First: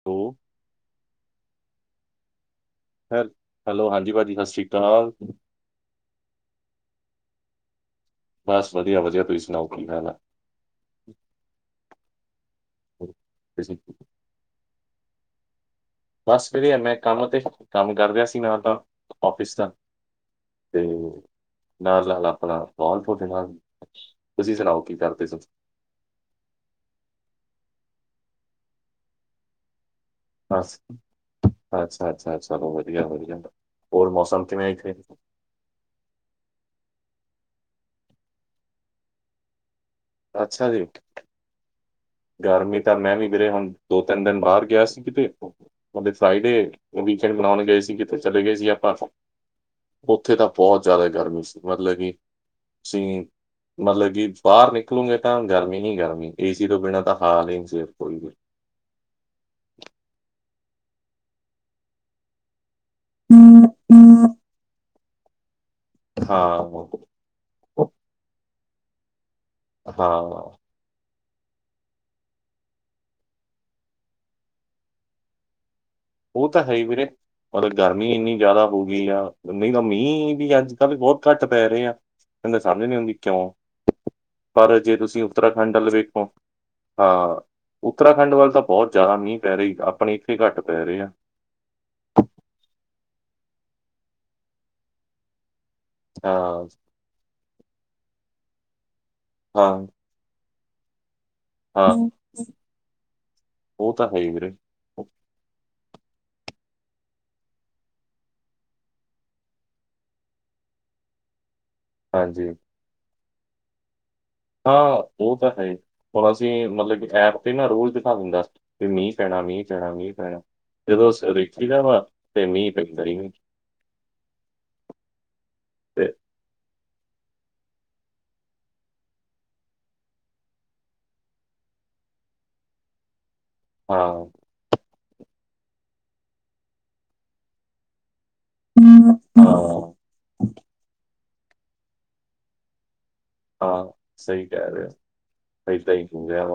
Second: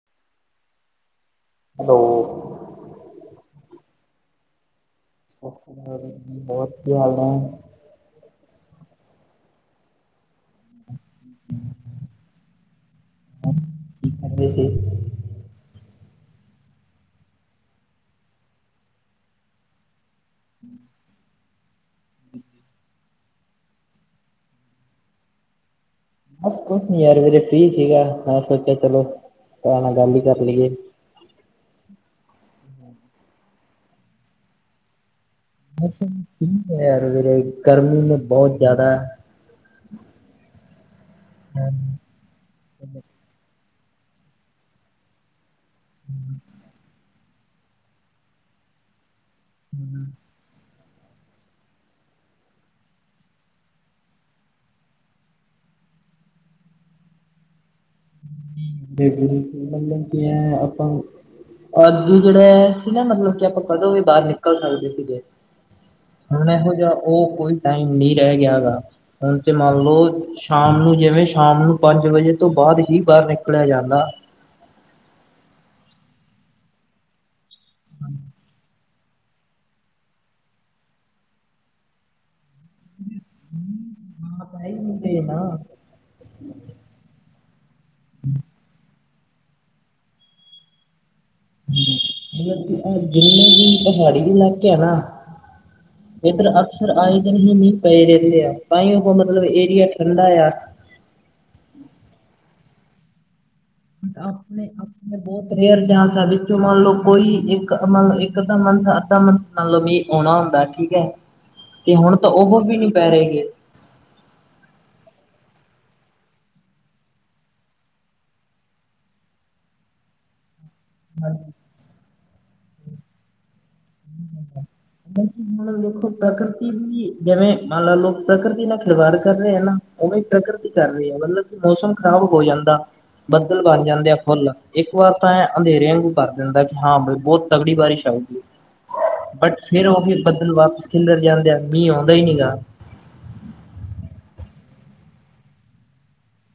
[unintelligible] Hello ਹੈ hello ਹਾਂਜੀ ਭਾਅ ਜੀ ਸਤਿ ਸ਼੍ਰੀ ਅਕਾਲ। ਸਤਿ ਹੋਰ ਕੀ ਹਾਲ ਐ ਬਸ ਵਧੀਆ ਵਧੀਆ ਤੁਸੀਂ ਸੁਣਾਓ ਕੀ [unintelligible] ਹੈ। [unintelligible] ਹੂੰ ਹੂੰ ਬਸ [unintelligible] ਮੈਂ ਕੰਮ ਤੇ, ਕੰਮ ਕਰ ਰਿਹਾ ਸੀ ਮੈਂ ਤਾਂ ਓਫਿਸ ਦਾ। ਤੇ, ਨਾਲ ਨਾਲ ਆਪਣਾ ਕਾਲ ਤੁਹਾਡੇ ਨਾਲ। ਤੁਸੀਂ ਸੁਣਾਓ ਕੀ ਕਰਦੇ ਤੁ। ਬਸ ਕੁਛ ਨੀ ਯਾਰ ਮੇਰੇ ਫੀ ਸੀਗਾ ਮੈਂ ਸੋਚਿਆ ਚਲੋ, ਤੁ ਨਾਲ ਗੱਲ ਹੀ ਕਰ ਲਈਏ ਅੱਛਾ ਅੱਛਾ ਚਾ ਉਹ ਵਧੀਆ ਹੋ ਜਾਂਦਾ, ਹੋਰ ਮੌਸਮ ਕਿਵੇਂ ਓਥੇ। ਮੌਸਮ ਠੀਕ ਹੈ ਯਾਰ ਵੀੇਰੇ, ਗਰਮੀ ਮ ਬਹੁਤ ਜ਼ਿਆਦਾ। ਅੱਛਾ ਜੀ। ਹੈ। ਗਰਮੀ ਤਾਂ ਮੈਂ ਵੀ ਮੇਰੇ ਹੁਣ ਦੋ ਤਿੰਨ ਦਿਨ ਬਾਹਰ ਗਿਆ ਸੀ ਕਿਤੇ ਮਤਦੇ ਫਰਾਈਡੇ ਉਹ ਵੀ ਫਿਰ ਬਣਾਉਣ ਗਏ ਸੀ ਕਿਥੇ ਚਲੇ ਗਏ ਸੀ ਆਪਾਂ ਉੱਥੇ ਤਾਂ ਬਹੁਤ ਜ਼ਿਆਦਾ ਗਰਮੀਰਤੱ ਸੀਮਤ ਲੱਗੀ। ਤੁਸੀਂ ਮਤਲਬ ਕਿ ਬਾਹਰ ਨਿਕਲੋਗੇ ਤਾਂ ਗਰਮੀ ਨੀ ਗਰਮੀ ਏਸੀ ਤੋਂ ਬਿਨਾਂ [unintelligible] ਬਿਲਕੁਲ ਬਿਲਕੁਲ ਮਤਲਬ ਕੀ ਹੈ ਆਪਾਂ, ਅੱਜ ਜਿਹੜਾ ਹੈ। ਨਾ ਮਤਲਬ ਕਿ ਆਪਾਂ ਕਦੋਂ ਵੀ ਬਾਹਰ ਨਿਕਲ ਸਕਦੇ ਸੀਗੇ, ਹੁਣ ਹਾਂ, ਇਹੋ ਜਿਹਾ ਉਹ ਕੋਈ ਟਾਈਮ ਨਹੀਂ ਰਹਿ ਗਿਆ ਗਾ, ਹੁਣ ਤੇ ਮੰਨ ਲਓ ਹਾਂ ਸ਼ਾਮ ਨੂੰ ਜਿਵੇਂ ਸ਼ਾਮ ਨੂੰ ਪੰਜ ਵਜੇ ਤੋਂ ਬਾਅਦ ਹੀ ਬਾਹਰ ਨਿਕਲਿਆ ਜਾਂਦਾ। ਓ ਤਾਂ ਹੈ ਈ ਵੀਰੇ। ਮਤਲਬ ਗਰਮੀ ਇੰਨੀ ਜ਼ਿਆਦਾ ਹੋ ਗਈ ਆ, ਨਹੀਂ ਤਾਂ ਮੀਂਹ ਵੀ ਅੱਜ ਕੱਲ੍ਹ ਬਹੁਤ ਘੱਟ ਪੈ ਰਹੇ ਆ। ਮੈਨੂੰ ਸਮਝ ਨੀ ਆਉਂਦੀ ਕਿਉ। ਹਾਂ, ਤਾਂ ਹੀ ਪਰ ਜੇ ਨਹੀਂ ਤੇ ਤੁਸੀਂ ਨਾ ਉੱਤਰਾਖੰਡ ਵੱਲ ਵੇਖੋ ਹਾਂ ਉੱਤਰਾਖੰਡ ਵੱਲ ਤਾਂ ਬਹੁਤ ਜ਼ਿਆਦਾ ਮੀਂਹ ਪੈ ਰਹੀ ਆਪਣੇ ਇੱਥੇ ਘੱਟ ਪੈ ਰਹੇ ਆ। [inaudible] ਜਿੰਨੇ ਵੀ ਪਹਾੜੀ ਇਲਾਕੇ ਆ ਨਾ ਇੱਧਰ ਹਾਂ, ਅਕਸਰ ਆਏ ਦਿ ਹੀ ਮੀਂਹ ਪਏ ਰਹਿੰਦੇ ਆ ਤਾਂਈ ਉਹ ਮਤਲਬ ਹਾਂ, ਏਰੀਆ ਠੰਡਾ ਆ। ਹਾਂ। ਉਹ ਤਾਂ ਹੈ ਹੀ ਵੀਰੇ ਆਪਣੇ ਆਪ ਬਹੁਤ ਰੇਅਰ ਜਾਂ ਵਿੱਚੋਂ ਮੰਨ ਲਓ ਕੋਈ ਇੱਕ- ਇੱਕ ਅੱਧਾ ਤਾਂ ਮੰਨ ਜਾਂ ਅੱਧਾ ਮੰਨ ਮੰਨ ਲੋ ਮੀਂਹ ਆਉਣਾ ਹੁੰਦਾ ਠੀਕ ਹੈ ਤੇ ਹੁਣ ਤਾਂ ਹਾਂਜੀ। ਉਹ ਵੀ ਨੀ ਪੈ ਰਹੇ ਗੇ। ਹਾਂ ਉਹ ਤਾਂ ਹੈ ਈ। ਹੁਣ ਅਸੀਂ ਮਤਲਬ ਕਿ ਐਪ ਤੇ ਨਾ ਰੋਜ਼ ਦਿਖਾ ਦਿੰਦਾ ਵੀ ਮੀਂਹ ਪੈਣਾ- ਮੀਂਹ ਪੈਣਾ- ਮੀਂਹ ਪੈਣਾ। ਜਦੋਂ ਅਸੀ ਦੇਖੀ ਵਾ ਤੇ ਮੀਂਹ ਪੈਂਦਾ ਨਹੀ [inaudible] ਦੇਖੋ ਪ੍ਰਕਿਰਤੀ ਦੀ ਜਿਵੇਂ ਮੰਨ ਲ ਲੋਕ ਪ੍ਰਕਿਰਤੀ ਨਾਲ ਖਿਲਵਾੜ ਕਰ ਰਹੇ ਹੈ ਨਾ। ਉਵੇਂ ਪ੍ਰਕਰਤੀ ਕਰ ਰਹੀ ਆ ਮਤਲਬ ਕਿ ਮੌਸਮ ਖ਼ਰਾਬ ਹੋ ਜਾਂਦਾ ਬੱਦਲ ਬਣ ਹਾਂ ਜਾਂਦੇ ਆ ਫੁੱਲ ਇੱਕ ਵਾਰ ਤਾਂ ਐ ਅੰਧੇਰੇ ਅੰਗੂ ਕਰ ਦਿੰਦਾ ਕਿ ਹਾਂ ਬ ਬਹੁਤ ਤਗੜੀ ਬਾਰਿਸ਼ ਆਊਗੀ। ਹੂੰ ਬਟ ਫੇਰ ਉਹ ਵੀ ਬੱਦਲ ਵਾਪਿਸ ਖਿਲਰ ਜਾਂਦੇ ਆ ਮੀਂਹ ਆਉਂਦਾ ਹੀ ਨੀ ਗਾ। ਹਾਂ ਸਹੀ ਕਹਿ ਰਹੇ ਈ ਤਈ ਕਿ ਜਾਵ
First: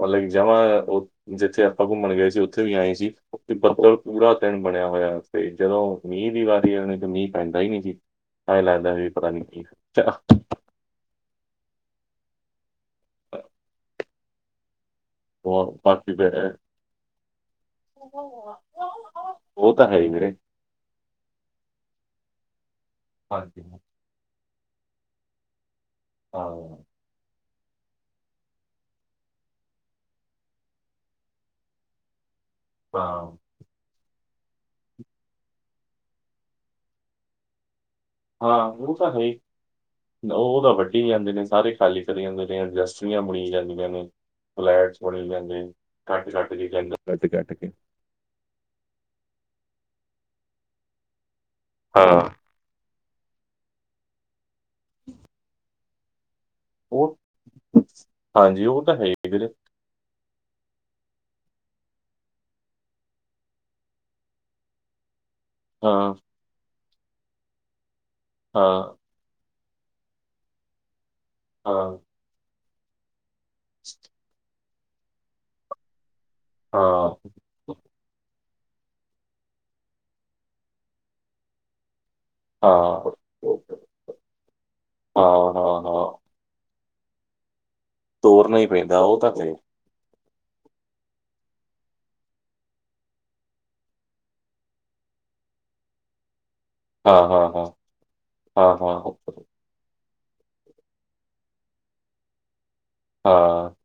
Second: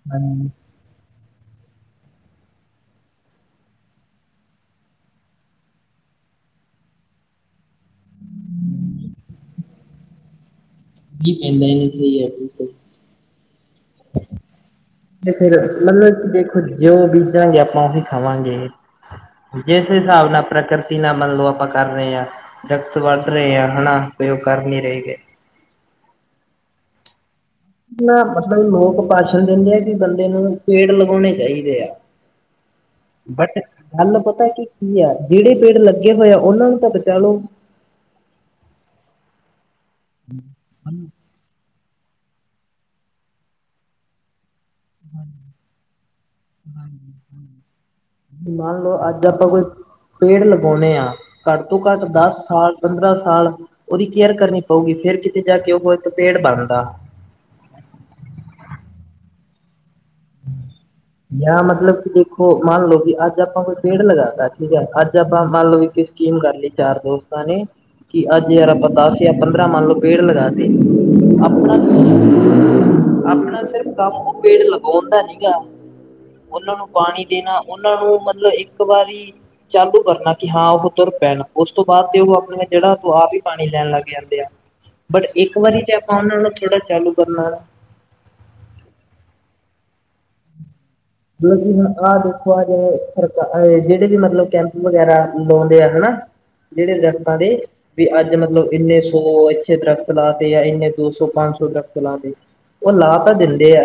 ਮਤਲਬ ਜਾਵਾ ਹਾਂਜੀ ਉਹ ਜਿੱਥੇ ਆਪਾਂ ਘੁੰਮਣ ਗਏ ਸੀ ਉੱਥੇ ਵੀ ਐਂਏਂ ਸੀ ਉਥੇ ਬਦਲ ਪੂਰਾ ਦਿਨ ਬਣਿਆ ਹੋਇਆ। ਤੇ ਜਦੋਂ ਮੀਂਹ ਦੀ ਵਾਰੀ ਆਣੀ ਤੇ ਮੀਂਹ ਪੈਂਦਾ ਹੀ ਨੀ ਜੀ। ਐ ਲੱਗਦਾ ਵੀ ਪਤਾ ਨੀ ਕੀ ਚਲੋ। ਕੀ ਕਹਿੰਦੇ ਨੇ [inaudible] ਤੇ ਫੇਰ ਉਹ ਬਾਕੀ ਮਤਲਬ ਕਿ ਫਿਰ ਦੇਖੋ ਜੋ ਬੀਜਾਂਗੇ ਆਪਾਂ ਉਹੀ ਖਾਵਾਂਗੇ। ਉਹ ਤਾਂ ਜਿਸ ਹੈ ਹੀ ਹਿਸਾਬ ਵੀਰੇ ਨਾਲ ਪ੍ਰਕਿਰਤੀ ਨਾਲ ਮੰਨ ਲੋ ਆਪਾਂ ਕਰ ਰਹੇ ਆ ਦਰੱਖਤ ਵੱਢ ਰਹੇ ਹਾਂਜੀ ਆ ਹਨਾ ਜੋ ਕਰ ਨ੍ਹੀਂ ਰਹੇ ਗੇ। ਹਾਂ। ਨਾ ਮਤਲਬ ਲੋਕ ਭਾਸ਼ਣ ਦਿੰਦੇ ਆ ਕਿ ਬੰਦੇ ਨੂੰ ਪੇੜ ਲਗਾਉਣੇ ਚਾਹੀਦੇ ਆ। ਹਾਂ ਗੱਲ ਪਤਾ ਕੀ- ਕੀ ਆ ਜਿਹੜੇ ਪੇੜ ਲੱਗੇ ਹੋਏ ਆ ਉਹਨਾਂ ਨੂੰ ਤਾਂ ਬਚਾ ਲੋ। ਹਾਂ ਉਹ ਤਾਂ ਹੈ ਹੀ ਉਹ ਤਾਂ ਵੱਢੀ ਜਾਂਦੇ ਨੇ ਸਾਰੇ ਖਾਲੀ ਕਰੀ ਜਾਂਦੇ ਨੇ ਇੰਡਸਟਰੀਆ ਬਣੀ ਜਾਂਦੀਆਂ ਨੇ। ਫਲੈਟਸ ਬਣੀ ਜਾਂਦੇ ਕੱਟ- ਕੱਟ ਕੇ ਜੰਗਲ ਕੱਟ -ਕੱਟ ਕੇ ਮੰਨ ਲਓ ਅੱਜ ਆਪਾਂ ਕੋਈ ਪੇੜ ਲਗਾਉਂਣੇ ਆ ਘੱਟ ਤੋਂ ਘੱਟ ਹਾਂ ਦਸ ਸਾਲ ਪੰਦਰਾਂ ਸਾਲ ਉਹਦੀ ਕੇਅਰ ਕਰਨੀ ਪਊਗੀ ਫੇਰ ਕਿਤੇ ਜਾ ਕੇ ਉਹ ਇੱਕ ਪੇੜ ਬਣਦਾ। ਹਾਂਜੀ ਉਹ ਤਾਂ ਹੈ ਹੀ ਵੀਰੇ ਜਾਂ ਮਤਲਬ ਕਿ ਦੇਖੋ ਮੰਨ ਲਓ ਕਿ ਅੱਜ ਆਪਾਂ ਕੋਈ ਪੇੜ ਲਗਾ ਤਾ ਠੀਕ ਹੈ ਅੱਜ ਅੱਜ ਆਪਾਂ ਮੰਨ ਲਓ ਇੱਕ ਹਾਂ ਸਕੀਮ ਕਰ ਲਈ ਚਾਰ ਦੋਸਤਾਂ ਨੇ ਕਿ ਅੱਜ ਯਾਰ ਆਪਾਂ ਹਾਂ ਦੱਸ ਪੰਦਰਾਂ ਮੰਨ ਲਓ ਪੇੜ ਲਗਾਤੇ ਹਾਂ ਆਪਣਾ- ਹਾਂ ਆਪਣਾ ਸਿਰਫ ਕੰਮ ਉਹ ਪੇੜ ਲਗਾਉਣ ਦਾ ਨੀਂਗਾ, ਉਹਨਾਂ ਨੂੰ ਹਾਂ ਪਾਣੀ ਦੇਣਾ ਉਹਨਾਂ ਨੂੰ ਮਤਲਬ, ਇੱਕ ਵਾਰੀ ਚਾਲੂ ਕਰਨਾ ਕਿ, ਹਾਂ ਉਹ ਤੁਰ ਪੈਣ ਉਸ ਤੋਂ ਬਾਅਦ ਤੇ, ਉਹ ਜੜਾਂ ਤੋਂ ਹਾਂ ਆਪ ਹੀ ਪਾਣੀ ਲੈਣ ਲੱਗ ਜਾਂਦੇ ਆ, ਬਟ ਇੱਕ ਵਾਰੀ ਹਾਂ ਆਪ ਹਾਂ ਆਪਾਂ ਉਹਨਾਂ ਨੂੰ ਥੋੜਾ ਚਾਲੂ ਕਰਨਾ ਤੋਰਨਾ ਹੀ ਪੈਂਦਾ, ਉਹ ਤਾਂ ਫੇਰ ਮਤਲਬ ਕਿ ਹੁਣ ਆਹ ਦੇਖੋ ਆ ਜਿਹੜੇ- ਜਿਹੜੇ ਵੀ ਮਤਲਬ ਕੈਂਪ ਵਗੈਰਾ ਲਾਉਂਦੇ ਆ ਹਨਾ। ਜਿਹੜੇ ਹਾਂ ਦਰੱਖਤਾਂ ਹਾਂ ਦੇ ਹਾਂ ਵੀ, ਅੱਜ ਮਤਲਬ, ਹਾਂ ਹਾਂ ਇੰਨੇ ਸੌ, ਇੱਥੇ ਦਰੱਖ਼ਤ ਲਾਤੇ ਆ, ਇੰਨੇ ਦੋ ਸੌ, ਪੰਜ ਸੌ, ਦਰੱਖ਼ਤ ਲਾਤੇ, ਉਹ ਲਾ ਤਾਂ ਹਾਂ ਦਿੰਦੇ ਆ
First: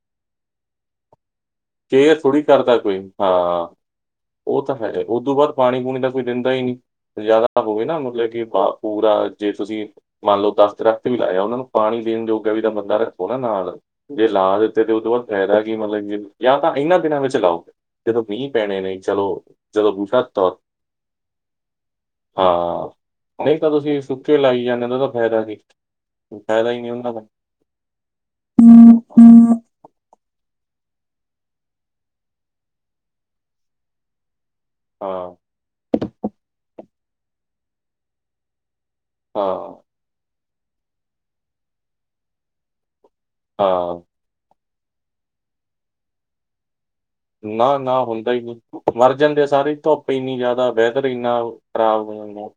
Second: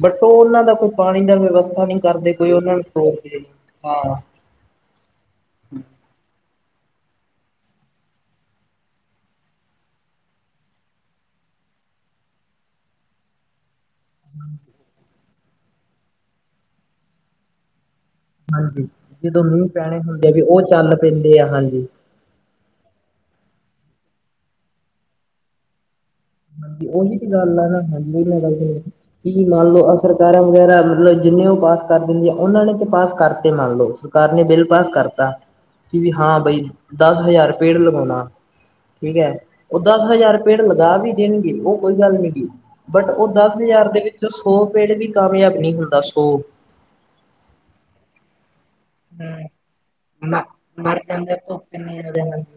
ਬਟ ਉਹ-ਉਹਨਾਂ ਦਾ ਕੋਈ ਪਾਣੀ ਦਾ ਵਵਸਥਾ ਨਹੀਂ ਕੇਅਰ ਕਰਦੇ, ਥੋੜੀ ਕੋਈ ਉਹਨਾਂ ਕਰਦਾ ਨੂੰ ਤੋਰਦੇ, ਹਾਂ ਹਾਂ। ਉਹ ਤਾ ਹੈ, ਉਹ ਦੋਂ ਬਾਅਦ ਪਾਣੀ-ਪੂਣੀ ਤਾਂ ਕੋਈ ਦਿੰਦਾ ਹੀ ਨਹੀਂ। ਜ਼ਿਆਦਾ ਹੋਵੇ ਨਾ ਮਤਲਬ ਕਿ, ਪੂਰਾ ਜੇ ਤੁਸੀਂ ਮੰਨਲੋ ਦੱਸ ਦਰੱਖ਼ਤ ਵੀ ਲਾਏ ਆ, ਉਹਨਾਂ ਨੂੰ ਪਾਣੀ ਦੇਣ ਜੋਗਾ ਵੀ ਤਾਂ ਬੰਦਾ ਰੱਖੋ ਨਾ ਨਾਲ। ਜੇ ਲਾਹ ਦਿੱਤੇ, ਤੇ ਉਹ ਤੋਂ ਬਾਅਦ ਫਾਇਦਾ ਕੀ ਮਤਲਬ ਜਾਂ ਤਾਂ ਇਹਨਾਂ ਦਿਨਾਂ ਵਿੱਚ ਲਾਓ। ਜਦੋਂ ਮੀਂਹ ਪੈਣੇ ਹਾਂਜੀ ਨੇ। ਚਲੋ, ਮੀਂਹ ਜਦੋਂ ਪੈਣੇ ਬੂਟਾ ਹੁੰਦੇ ਆ ਵੀ ਤੋਰ ਉਹ ਚੱਲ ਪੈਂਦੇ ਆ ਹਾਂਜੀ ਹਾਂ, ਨਹੀਂ ਤਾਂ ਤੁਸੀਂ ਸੁੱਕੇ ਲਾਈ ਜਾਂਨੇ ਓ ਉਹਦਾ ਫਾਇਦਾ ਕੀ। ਫਾਇਦਾ ਹੀ ਹਾਂਜੀ, ਨਹੀਂ ਉਹਨਾਂ ਉਹੀ ਦਾ ਤੇ ਗੱਲ ਐ ਨਾ ਹਾਂਜੀ, ਕੀ ਮੰਨ ਲਓ ਅਸੀ ਸਰਕਾਰਾਂ ਵਗੈਰਾ ਮਤਲਬ ਜਿੰਨੇ ਉਹ ਪਾਸ ਕਰ ਦਿੰਦੀਆਂ, ਉਹਨਾਂ ਨੇ ਤੇ ਪਾਸ ਕਰਤੇ ਮੰਨ ਲਓ ਸਰਕਾਰ ਨੇ ਬਿੱਲ ਪਾਸ ਕਰਤਾ, ਹਾਂ ਕਿ ਵੀ ਹਾਂ ਬਈ ਦੱਸ ਹਜ਼ਾਰ ਪੇੜ ਲਗਾਉਣਾ ਠੀਕ ਐ, ਹਾਂ ਉਹ ਦਸ ਹਜ਼ਾਰ ਪੇੜ ਲਗਾ ਵੀ ਦੇਣਗੇ ਉਹ ਕੋਈ ਗੱਲ ਨੀਗੀ, ਬਟ ਉਹ ਦੱਸ ਹਜ਼ਾਰ ਦੇ ਹਾਂ ਵਿੱਚੋ, ਸੌ ਪੇੜ ਵੀ ਕਾਮਯਾਬ ਨੀ ਹੁੰਦਾ, ਸੋ ਨਾ-ਨਾ, ਹੁੰਦਾ ਹੀ ਨਹੀ। ਮਰਜਾਂਦੇ ਆ ਸਾਰੇ, ਧੁੱਪ ਇੰਨੀ ਮ ਜ਼ਿਆਦਾ, ਮਰ ਵੈਦਰ ਇੰਨਾ ਜਾਂਦੇ ਖਰਾਬ ਆ ਹੋ ਉਹਦੇ ਨਾਲ ਜਾਂਦਾ।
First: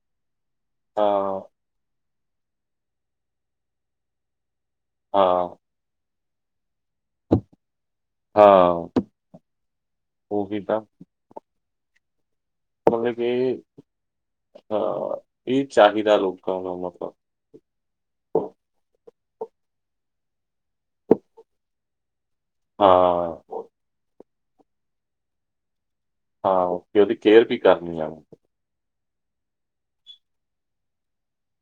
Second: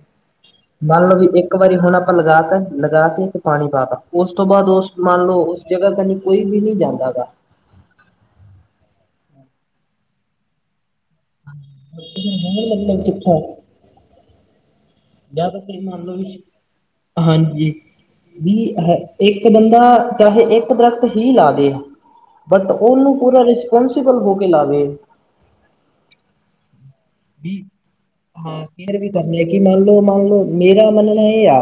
ਮੰਨ ਲਓ ਵੀ ਹਾਂ ਇੱਕ ਵਾਰੀ ਹੁਣ ਆਪਾਂ ਲਗਾਤਾ, ਲਗਾਕੇ ਇੱਕ ਪਾਣੀ ਪਾਤਾ, ਉਸ ਤੋਂ ਬਾਅਦ ਉਸ ਮੰਨ ਲਓ ਜਗ੍ਹਾ ਕੰਨੀ, ਕੋਈ ਵੀ ਨਹੀਂ ਜਾਂਦਾਗਾ। ਹਾਂ, ਉਹੀ ਤਾਂ। [unintelligible] ਭੁਲ ਗਏ, ਹਾਂ। ਜਾਂ ਤਾ ਤੁਸੀਂ ਮੰਨ ਲਓ ਵੀ, ਹਾਂਜੀ। ਵੀ, ਹੈ ਇੱਕ ਬੰਦਾ, ਚਾਹੇ ਇੱਕ ਦਰਖਤ ਹੀ ਲਾਦੇ ਬਟ ਉਹਨੂੰ ਪੂਰਾ, ਰਿਸਪੋਂਸੀਬਲ ਹੋਕੇ ਲਾਵੇ। ਆਹੋ। ਵੀ, ਹਾਂ। ਕੇਅਰ ਵੀ ਕਰਨੀ ਆ, ਕਿ ਮੰਨਲੋ ਮੰਨਲੋ ਮੇਰਾ ਮੰਨਣਾ ਇਹ ਆ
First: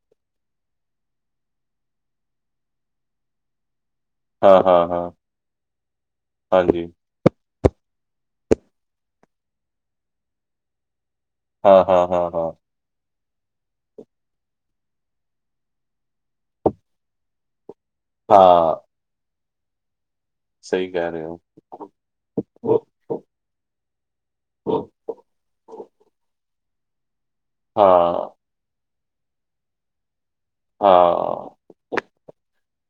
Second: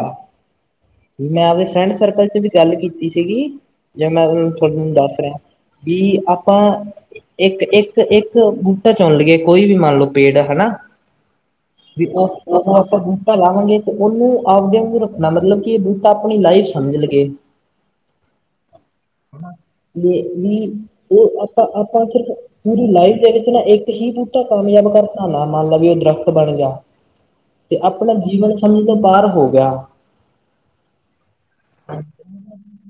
ਮੈਂ, ਆਪਦੇ ਫਰੈਂਡ ਸਰਕੱਲ'ਚ ਵੀ ਗੱਲ ਕੀਤੀ ਸੀਗੀ। ਜੇ, ਮੈਂ ਤੁਹਾਨੂੰ, ਦੱਸ ਰਿਹਾਂ, ਕੀ ਆਪਾਂ ਇੱਕ, ਇੱਕ-ਇੱਕ ਬੂਟਾ ਚੁਣ ਲਈਏ ਕੋਈ ਵੀ, ਮੰਨਲੋ ਪੇੜ, ਹਨਾਂ। ਵੀ, ਉਹ, ਆਪਾ ਲਾਵਾਂਗੇ ਤੇ ਉਹਨੂੰ, ਆਪਦੇ ਵਾਂਗੁ ਰੱਖਣਾ, ਮਤਲਬ ਕਿ ਏ ਬੂਟਾ ਆਪਣੀ ਲਾਈਫ ਸਮਝ ਲੀਏ। ਹਾਂ। ਜੇ ਵੀ, ਉਹ ਆਪਾਂ-ਆਪਾਂ ਸਿਰਫ, ਪੂਰੀ ਲਾਈਫ ਦੇ ਵਿੱ ਚ, ਨਾ ਇੱਕ ਹੀ ਬੂਟਾ ਕਾਮਯਾਬ ਕਰਤਾ ਨਾ, ਮੰਨਲਾ, ਇਹ ਦਰੱਖਤ ਬਣ ਗਿਆ ਤੇ, ਆਪਣਾ ਜੀਵਨ ਸਮਝ ਤੋਂ, ਬਾਹਰ ਹੋਗਿਆ। ਹਾਂ।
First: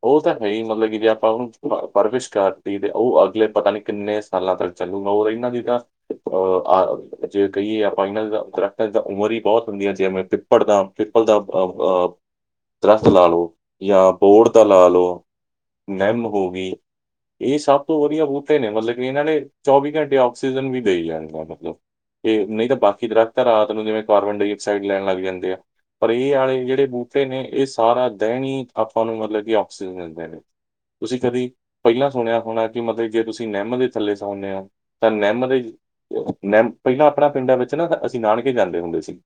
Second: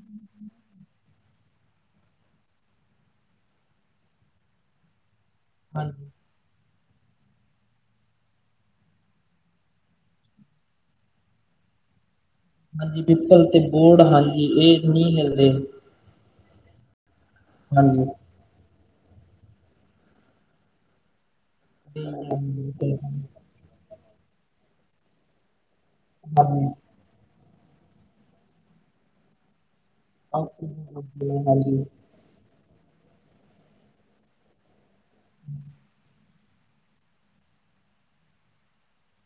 ਉਹ ਤਾਂ ਹੈਹੀ, ਮਤਲਬ ਕਿ, ਜੇ ਆਪਾਂ ਉਹਨੂੰ ਪਰਵਿਸ਼ ਕਰਤੀ, ਤੇ ਉਹ ਅਗਲੇ ਪਤਾ ਨੀ ਕਿੰਨੇ ਸਾਲਾਂ ਤਕ ਚੱਲੂਗਾ। ਹੋਰ ਓਹੀ ਨਾ, ਜਿਦਾਂ ਹਾਂਜੀ ਅ, ਆ ਜੇ ਕਹੀਏ ਆਪਾਂ, ਇਹਨਾਂ ਦਰੱਖਤਾ ਦੀ ਤਾਂ ਉਮਰ, ਹੀ ਬਹੁਤ ਹੁੰਦੀ ਹੈ, ਜਿਵੇਂ ਪੜਦਾ, ਪੀਪਲ ਦਾ ਅਅ ਹਾਂਜੀ ਦਰੱਖ਼ਤ ਲਾ ਪਿੱਪਲ ਲਓ, ਤੇ ਬੋਰਡ ਯਾ ਹਾਂਜੀ ਬੋਡ ਦਾ ਲਾ ਇਹ ਨਹੀਂ ਲਓ। ਮਿਲਦੇ ਨਿੰਮ ਹੋ ਗਈ, ਇਹ ਸਭ ਤੋਂ ਹਾਂਜੀ ਵਧੀਆ ਬੁ ਟੇ ਨੇ, ਮਤਲਬ ਕਿ ਇਹਨਾਂ ਨੇ, ਚੌਵੀ-ਘੰਟੇ ਔਕਸੀਜਨ ਵੀ ਦੇਈ ਜਾਣੀ, ਮਤਲਬ, ਹਾਂਜੀ ਨਈ ਤੇ ਬਾਕੀ ਦਰੱਖਤ ਤਾਂ ਰਾਤ ਨੂੰ, ਜਿਵੇਂ ਕਾਰਬਨ ਡਾਈਆਕਸਾਈਡ ਲੈਣ ਲੱਗ ਜਾਂਦੇ ਆ, ਪਰ ਇਹ ਆਲੇ, ਜਿਹੜੇ ਬੂਟੇ ਤੇ ਨੇ, ਇਹ ਸਾਰਾ ਦਿਨ ਹੀ, ਆਪਾਂ ਨੂੰ ਮਤਲਬ ਕਿ ਔਕਸੀਜਨ ਐ ਤੁਸੀਂ ਹਾਂਜੀ ਕਦੇ ਪਹਿਲਾਂ? ਸੁਣਿਆ ਹੋਣਾ, ਕਿ ਮਤਲਬ ਜੇ ਤੁਸੀਂ, ਨੀਮ ਦੇ ਥੱਲੇ ਸੌਉਂਣੇ ਹੋ ਤਾਂ ਨਿਮ ਦੇ ਓ ਨਿਮ, ਪਹਿਲਾਂ ਆਪਣਾ ਪਿੰਡਾਂ ਵਿੱਚ ਨਾ, ਅਸੀਂ ਨਾਨਕੇ ਜਾਂਦੇ ਹੁੰਦੇ ਸੀ।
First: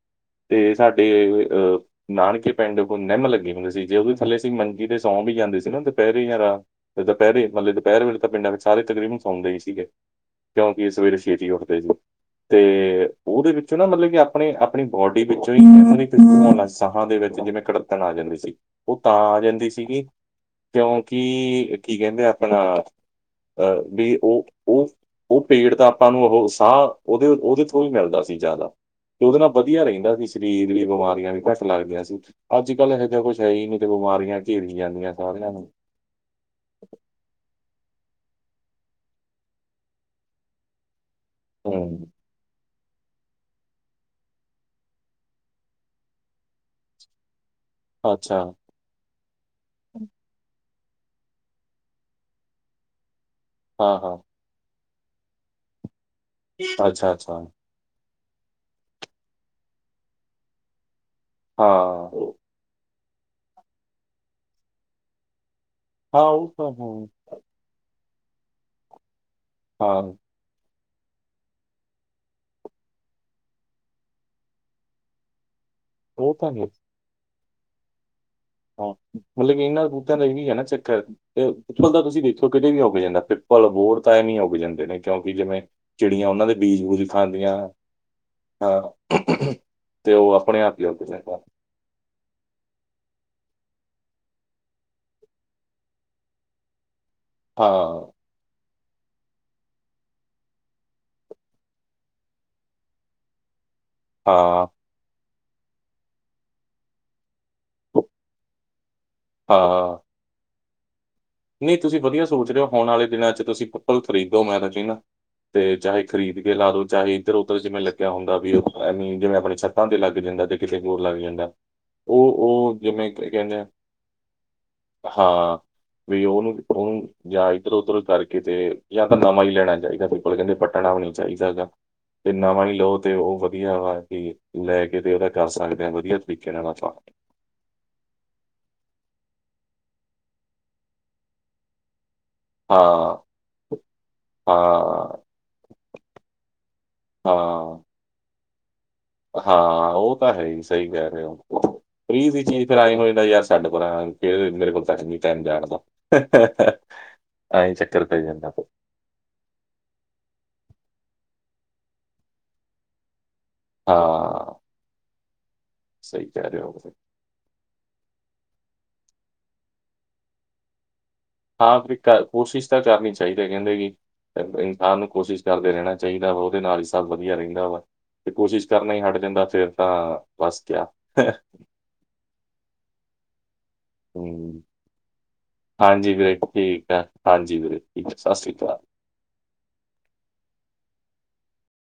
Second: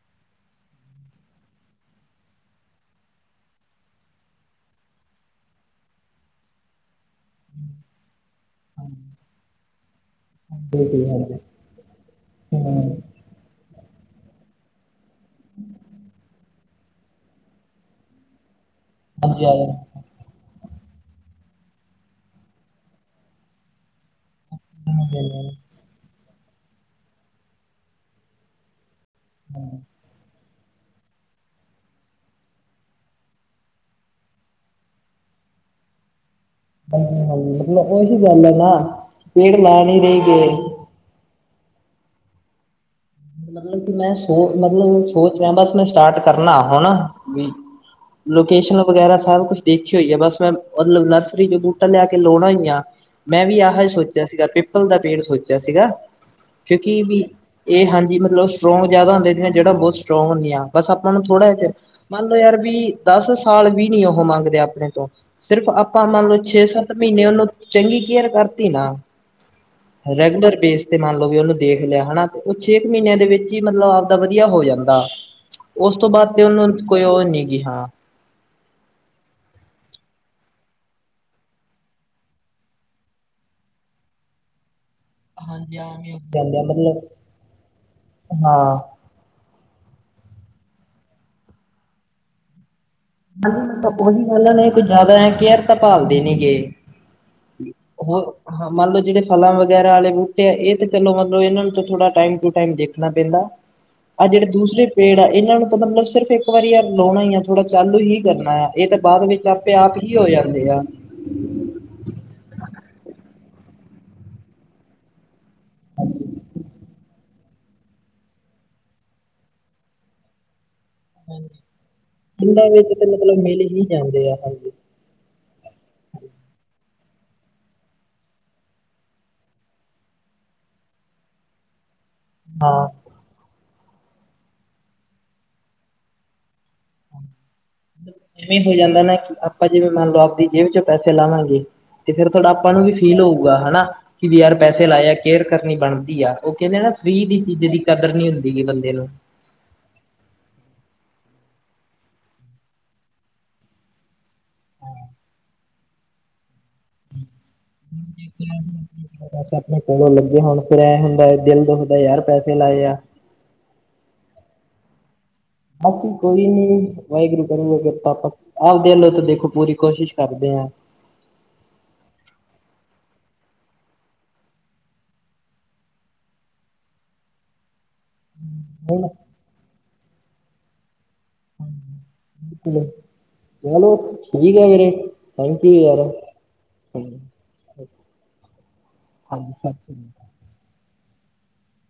ਤੇ ਸਾਡੇ, ਅਹ ਨਾਨਕੇ ਪਿੰਡ ਕੋਲ, ਨਿੰਮ ਲੱਗੇ ਹੁੰਦੀ ਸੀ। ਜੇ ਉਹਦੋਂ ਥੱਲੇ ਅਸੀਂ ਮੰਜੀ ਤੇ ਸੌਂ ਵੀ ਜਾਂਦੇ ਸੀ। ਨਾ ਦੁਪਹਿਰੇ ਰਾ ਦੁਪਹਿਰੇ ਮਤਲਬ ਦੁਪਹਿਰ ਵੇਲੇ ਤਾਂ ਪਿੰਡਾਂ ਵਿੱਚ, ਸਾਰੇ ਤਕਰੀਬਨ ਸੌਂਦੇ ਹੀ ਸੀਗੇ। ਕਿਉਂਕਿ, ਸਵੇਰੇ ਛੇਤੀ ਉੱਠਦੇ ਸੀ। ਤੇ ਹਾਂਜੀ ਉਹਦੇ ਵਿੱਚ, ਨਾ ਮਤਲਬ ਕਿ, ਆਪਣੇ ਆਪਣੀ ਬੋਡੀ ਵਿੱਚੋਂ ਹੀ ਹੋਣਾ ਸਾਹਾਂ, ਦੇ ਵਿੱਚ ਜਿਵੇਂ ਕੜੱਤਣ, ਆ ਜਾਂਦੀ ਸੀ। ਉਹ ਤਾਂ ਆ ਜਾਂਦੀ ਸੀਗੀ ਕਿਉਂਕਿ, ਕੀ ਕਹਿੰਦੇ ਆਪਣਾ, ਵੀ ਉਹ ਉਹ ਉਹ ਹਾਂਜੀ ਪੇੜ ਤਾਂ ਆਪਾਂ ਨੂੰ ਉਹ ਸਾਹ, ਉਹਦੇ ਉਹਦੇ ਤੋਂ ਵੀ ਮਿਲਦਾ ਸੀ, ਜ਼ਿਆਦਾ ਤੇ ਉਹਦੇ ਨਾਲ, ਵਧੀਆ ਰਹਿੰਦਾ ਸੀ, ਸਰੀਰ ਦੀਆਂ ਬਿਮਾਰੀਆਂ ਵੀ, ਘੱਟ ਲੱਗਦੀਆਂ ਸੀ। ਅੱਜ ਕੱਲ, ਇਹ ਤਾਂ ਕੁੱਛ ਹੈ ਹੀ ਨਹੀਂ, ਬਿਮਾਰੀਆਂ ਘੇਰੀਆਂ ਜਾਂਦੀਆਂ, ਸਾਰਿਆ ਨੂੰ ਹਾਂ ਹਾਂ ਮਤਲਬ ਉਹੀ ਗੱਲ ਹੈ ਨਾ ਪੇੜ, ਲਾ ਨਈ ਰਹੇ ਹਾ ਮਤਲਬ ਕਿ ਮੈਂ, ਸੋ ਮਤਲਬ ਸੋਚ ਰਿਹਾ, ਬਸ ਮੈਂ ਸਟਾਟ ਕਰਨਾ, ਹੈਣਾ ਵੀ ਅੱਛਾ ਲੋਕੇਸ਼ਨ, ਵਗੈਰਾ ਸਭ ਕੁਛ ਦੇਖੀ ਹੋਈ ਆ, ਬਸ ਮੈਂ ਮਤਲਬ ਨਰਸਰੀ ਚ ਬੂਟਾ ਲਿਆ ਕੇ, ਲਾਉਣਾ ਈ ਆ। ਮੈਂ ਵੀ ਅਹ ਹਾਂ ਹਾਂ ਸੋਚਿਆ ਸੀਗਾ, ਪਿੱਪਲ ਦਾ ਪੇੜ ਸੋਚਿਆ ਸੀਗਾ, ਕਿਉਂਕਿ, ਅੱਛਾ ਵੀ ਅੱਛਾ ਇਹ ਹਨ ਕਿ ਮਤਲਬ ਉਹ ਸਟਰੋਂਗ ਜ਼ਿਆਦਾ ਹੁੰਦੇ ਸੀ, ਜੜਾਂ ਬਹੁਤ ਸਟਰੋਂਗ ਹੁੰਦੀਆਂ, ਬਸ ਆਪਾਂ ਨੂੰ ਥੋੜਾ ਜਿਹਾ, ਹਾਂ ਮੰਨ ਉਹ- ਲੋ, ਯਾਰ ਵੀ ਦਸ ਸਾਲ ਵੀ ਨੀ ਉਹ ਮੰਗਦੇ, ਆਪਣੇ ਤੋ, ਸਿਰਫ ਆਪਾਂ, ਹਾਂ ਮੰਨ ਲੋ ਉਹ ਛੇ ਤਾਂ ਸੱਤ ਹਾਂ ਮਹੀਨੇ, ਉਹਨੂੰ ਚੰਗੀ, ਕੇਅਰ ਕਰਤੀ ਨਾ, ਹਾਂ ਰੈਗੂਲਰ ਬੇਸ ਤੇ ਮੰਨ ਲਓ ਵੀ, ਉਹਨੂੰ ਦੇਖ ਲਿਆ, ਹੈਨਾ ਉਹ ਛੇ ਕੁ ਮਹੀਨਿਆਂ ਦੇ ਵਿੱਚ ਹੀ, ਮਤਲਬ ਆਪਦਾ ਵਧੀਆ ਹੋ ਜਾਂਦਾ ਉਸ ਤੋਂ ਬਾਅਦ, ਉਹ ਤੇ ਤਾਂ ਹੈ ਉਹਨੂੰ ਕੋਈ ਉਹ ਨੀ ਗੀ, ਹਾਂ ਹਾਂ, ਮਤਲਬ ਕਿ ਇਹਨਾਂ ਦਾ ਬੂਟੇਆਦਾ ਤਾਂ ਦਾ, ਏਹੀ ਹੈ ਨਾ ਚੱਕਰ ਤੇ ਪਿੱਪਲ ਤਾਂ, ਤੁਸੀਂ ਦੇਖੋ ਕਿਤੇ ਵੀ ਉਗ ਜਾਂਦਾ, ਪਿੱਪਲ, ਬੋੜ ਤਾਂ, ਐਵੇ ਹੀ ਉਗ ਜਾਂਦੇ ਨੇ। ਕਿਉਂਕਿ, ਜਿਵੇਂ ਹਾਂਜੀ ਐਵੇਂ ਹੋ ਚਿੜੀਆਂ ਉਹਨਾਂ ਦੇ ਜਾਂਦਾ ਬੀਜ ਮਤਲਬ ਬੂਜ ਖਾਂਦੀਆਂ ਹਾਂ ਅਹ ਤੇ ਔ ਅਪਣੇ ਆਪ ਈ ਉਗਦੇ, ਬਸ ਤੇ ਓਹੀ ਗਲ, ਏਨਾ ਦੀ ਕੁਝ ਜਾਦਾ ਐ, ਕੈਅਰ ਤਾਂ ਭਾਲਦੀ ਨੀ ਗੀ ਹਾਂ ਹੋਰ ਹਾਂ, ਮਨ ਲੋ ਜਿਨੇ ਫਲਾਂ ਵਗੈਰਾ ਆਲੇ ਬੂਟੇ ਐ, ਏ ਤੇ ਚਲੋ ਮਤਲਬ, ਏਨਾਂ ਨੂ ਥੋੜਾ ਟਾਈਮ ਟੂ ਟਾਈਮ ਦੇਖਣਾ ਪੈਂਦਾ [inaudible] ਆ ਜੇੜੇ ਦੂਸਰੇ ਪੇੜ ਐ, ਏਨਾਂ ਨੂ ਤਾਂ ਮਤਲਬ ਸਿਰਫ਼ ਇੱਕ ਵਾਰੀ ਆ ਲਾਉਣਾ ਈ ਆ, ਥੋੜਾ ਚਾਲੂ ਹੀ ਕਰਨਾ ਆ ਏ ਤਾਂ ਬਾਦ ਵਿੱਚ ਆਪੇ ਆਪ ਹੀ ਹੋ ਜਾਂਦੇ ਆ। ਨਹੀ ਤੂਸੀ ਵਧੀਆ ਸੋਚ ਰੇ ਓ, ਔਣ ਆਲੇ ਦਿਨਾਂ ਚ ਤੂਸੀ ਪੀਪਲ ਖਰੀਦੋ ਮੈਂ ਤਾਂ ਕੈਨਾ ਤੇ, ਚਾਹੇ ਖਰੀਦ ਕੇ ਲਾ ਦੋ, ਚਾਹੇ ਫੇਰ ਓਧਰ ਜਿਵੇਂ ਲਗਿਆ ਹੁੰਦਾ ਵੀ, ਐਵੈਂ ਜਿਵੇਂ ਅਪਣੀ ਛਤਾਂ ਤੇ ਲਗ ਜਾਂਦਾ ਜੇ ਕਿਤੇ ਹੋਰ ਲਗ ਜਾਂਦਾ, ਔ, ਇਹਨਾਂ ਔ ਵਿੱਚ ਤੇ ਜਿਵੇਂ ਮਤਲਬ ਕੈਨੇ ਮਿਲ ਆ ਹੀ ਜਾਂਦੇ ਆ ਹਾਂਜੀ ਹਾਂ, ਵੀ ਔ ਨੂ, ਔ ਨੂੰ ਯਾ ਇਧਰੋ ਉਧਰੋ ਕਰਕੇ ਤੇ, ਯਾ ਤਾਂ ਨਵਾਂ ਈ ਲੈਣਾ ਚਾਈਦਾ ਪੀਪਲ ਕੈਂਦੇ ਪੱਟਣਾ ਵੀ ਨੀ ਚਾਈਦਾ ਹੈਗਾ ਤੇ ਨਵਾਂ ਈ ਹਾਂ ਲੋ ਤੇ ਉਹ ਵਧੀਆ ਵਾ ਹੀ, ਲੈ ਕੇ ਤੇ ਓਦਾ ਕਾਰ ਸਕਦੇ ਆਾਂ ਵਧੀਆ ਤਰੀਕੇ ਨਾਲ ਅਪਾਂ ਇਵੇਂ ਹੋ ਜਾਂਦਾ ਨਾ, ਕਿ ਆਪਾਂ ਜਿਵੇਂ ਮਨ ਲੋ ਆਪਦੀ ਜੇਬ ਚੋਂ ਪੈਸੇ ਲਾਵਾਂਗੇ ਤੇ ਫੇਰ ਥੋੜਾ ਆਪਾਂ ਨੂ ਵੀ ਹਾਂ ਫੀਲ ਹੋਊਗਾ ਹੈਨਾ ਕਿ ਵੀ ਯਾਰ ਪੈਸੇ ਹਾਂ ਲਾਏ ਆ, ਕੇਅਰ ਕਰਨੀ ਬਣਦੀ ਆ, ਓ ਕੈਂਦੇ ਨਾ ਫ੍ਰੀ ਦੀ ਚੀਜ ਦੀ ਹਾਂ ਕਦਰ ਨੀ ਹੁੰਦੀ ਗੀ, ਬੰਦੇ ਨੂ ਹਾਂ, ਉਹ ਤਾਂ ਹੈ ਈ ਸਈ ਕਹਿ ਰੇ ਔ, ਫ੍ਰੀ ਦੀ ਚੀਜ ਫੇਰ ਐਂਈ ਹੋ ਜਾਂਦਾ ਯਾਰ, ਛੱਡ ਪਰਾਂ [unintelligible] ਐਂ [unintelligible] ਚੱਕਰ ਪੈ ਜਾਂਦਾ ਫਿਰ। ਪੈਸੇ ਅਪਣੇ ਕੋਲੋਂ ਲਗੇ ਹੋੁਣ, ਫੇਰ ਐਂ ਹੁੰਦੈ ਦਿਲ ਦੁਖਦਾ, ਯਾਰ ਪੈਸੇ ਲਾਏ ਆ ਆਂ ਆਂ ਆਕੀ ਕੋਈ ਨੀ ਹੋ ਵਾਹਿਗੁਰੂ ਕਰਨਗੇ ਕਿਰਪਾ, ਆਪਦੇ ਅਲੋ ਤੇ ਦੇਖੋ ਪੂਰੀ ਕੋਸ਼ਿਸ਼ ਕਰਦੇ ਆਂ ਆਪ ਵੀ ਕਰ, ਕੋਸ਼ਿਸ਼ ਤਾਂ ਕਾਰਨੀ ਚਾਈਦੀ ਕਹਿੰਦੇ ਜੀ ਇਨਸਾਨ ਨੂ ਕੋਸ਼ਿਸ਼ ਕਰਦੇ ਰਹਿਣਾ ਚਾਈਦਾ ਓਦੇ ਨਾਲ ਈ ਸਬ ਵਧੀਆ ਰਹਿੰਦਾ ਵਾ। ਤੇ ਕੋਸ਼ਿਸ਼ ਕਰਨਾ ਈ ਹੁਣ ਹਟ ਜਾਂਦਾ ਫੇਰ ਤਾਂ, ਬਸ ਕਿਆ। [unintelligible] ਹਮ, [unintelligible] ਠੀਕੇ ਸਸ਼੍ਰੀ ਕਾਲ। [unintelligible]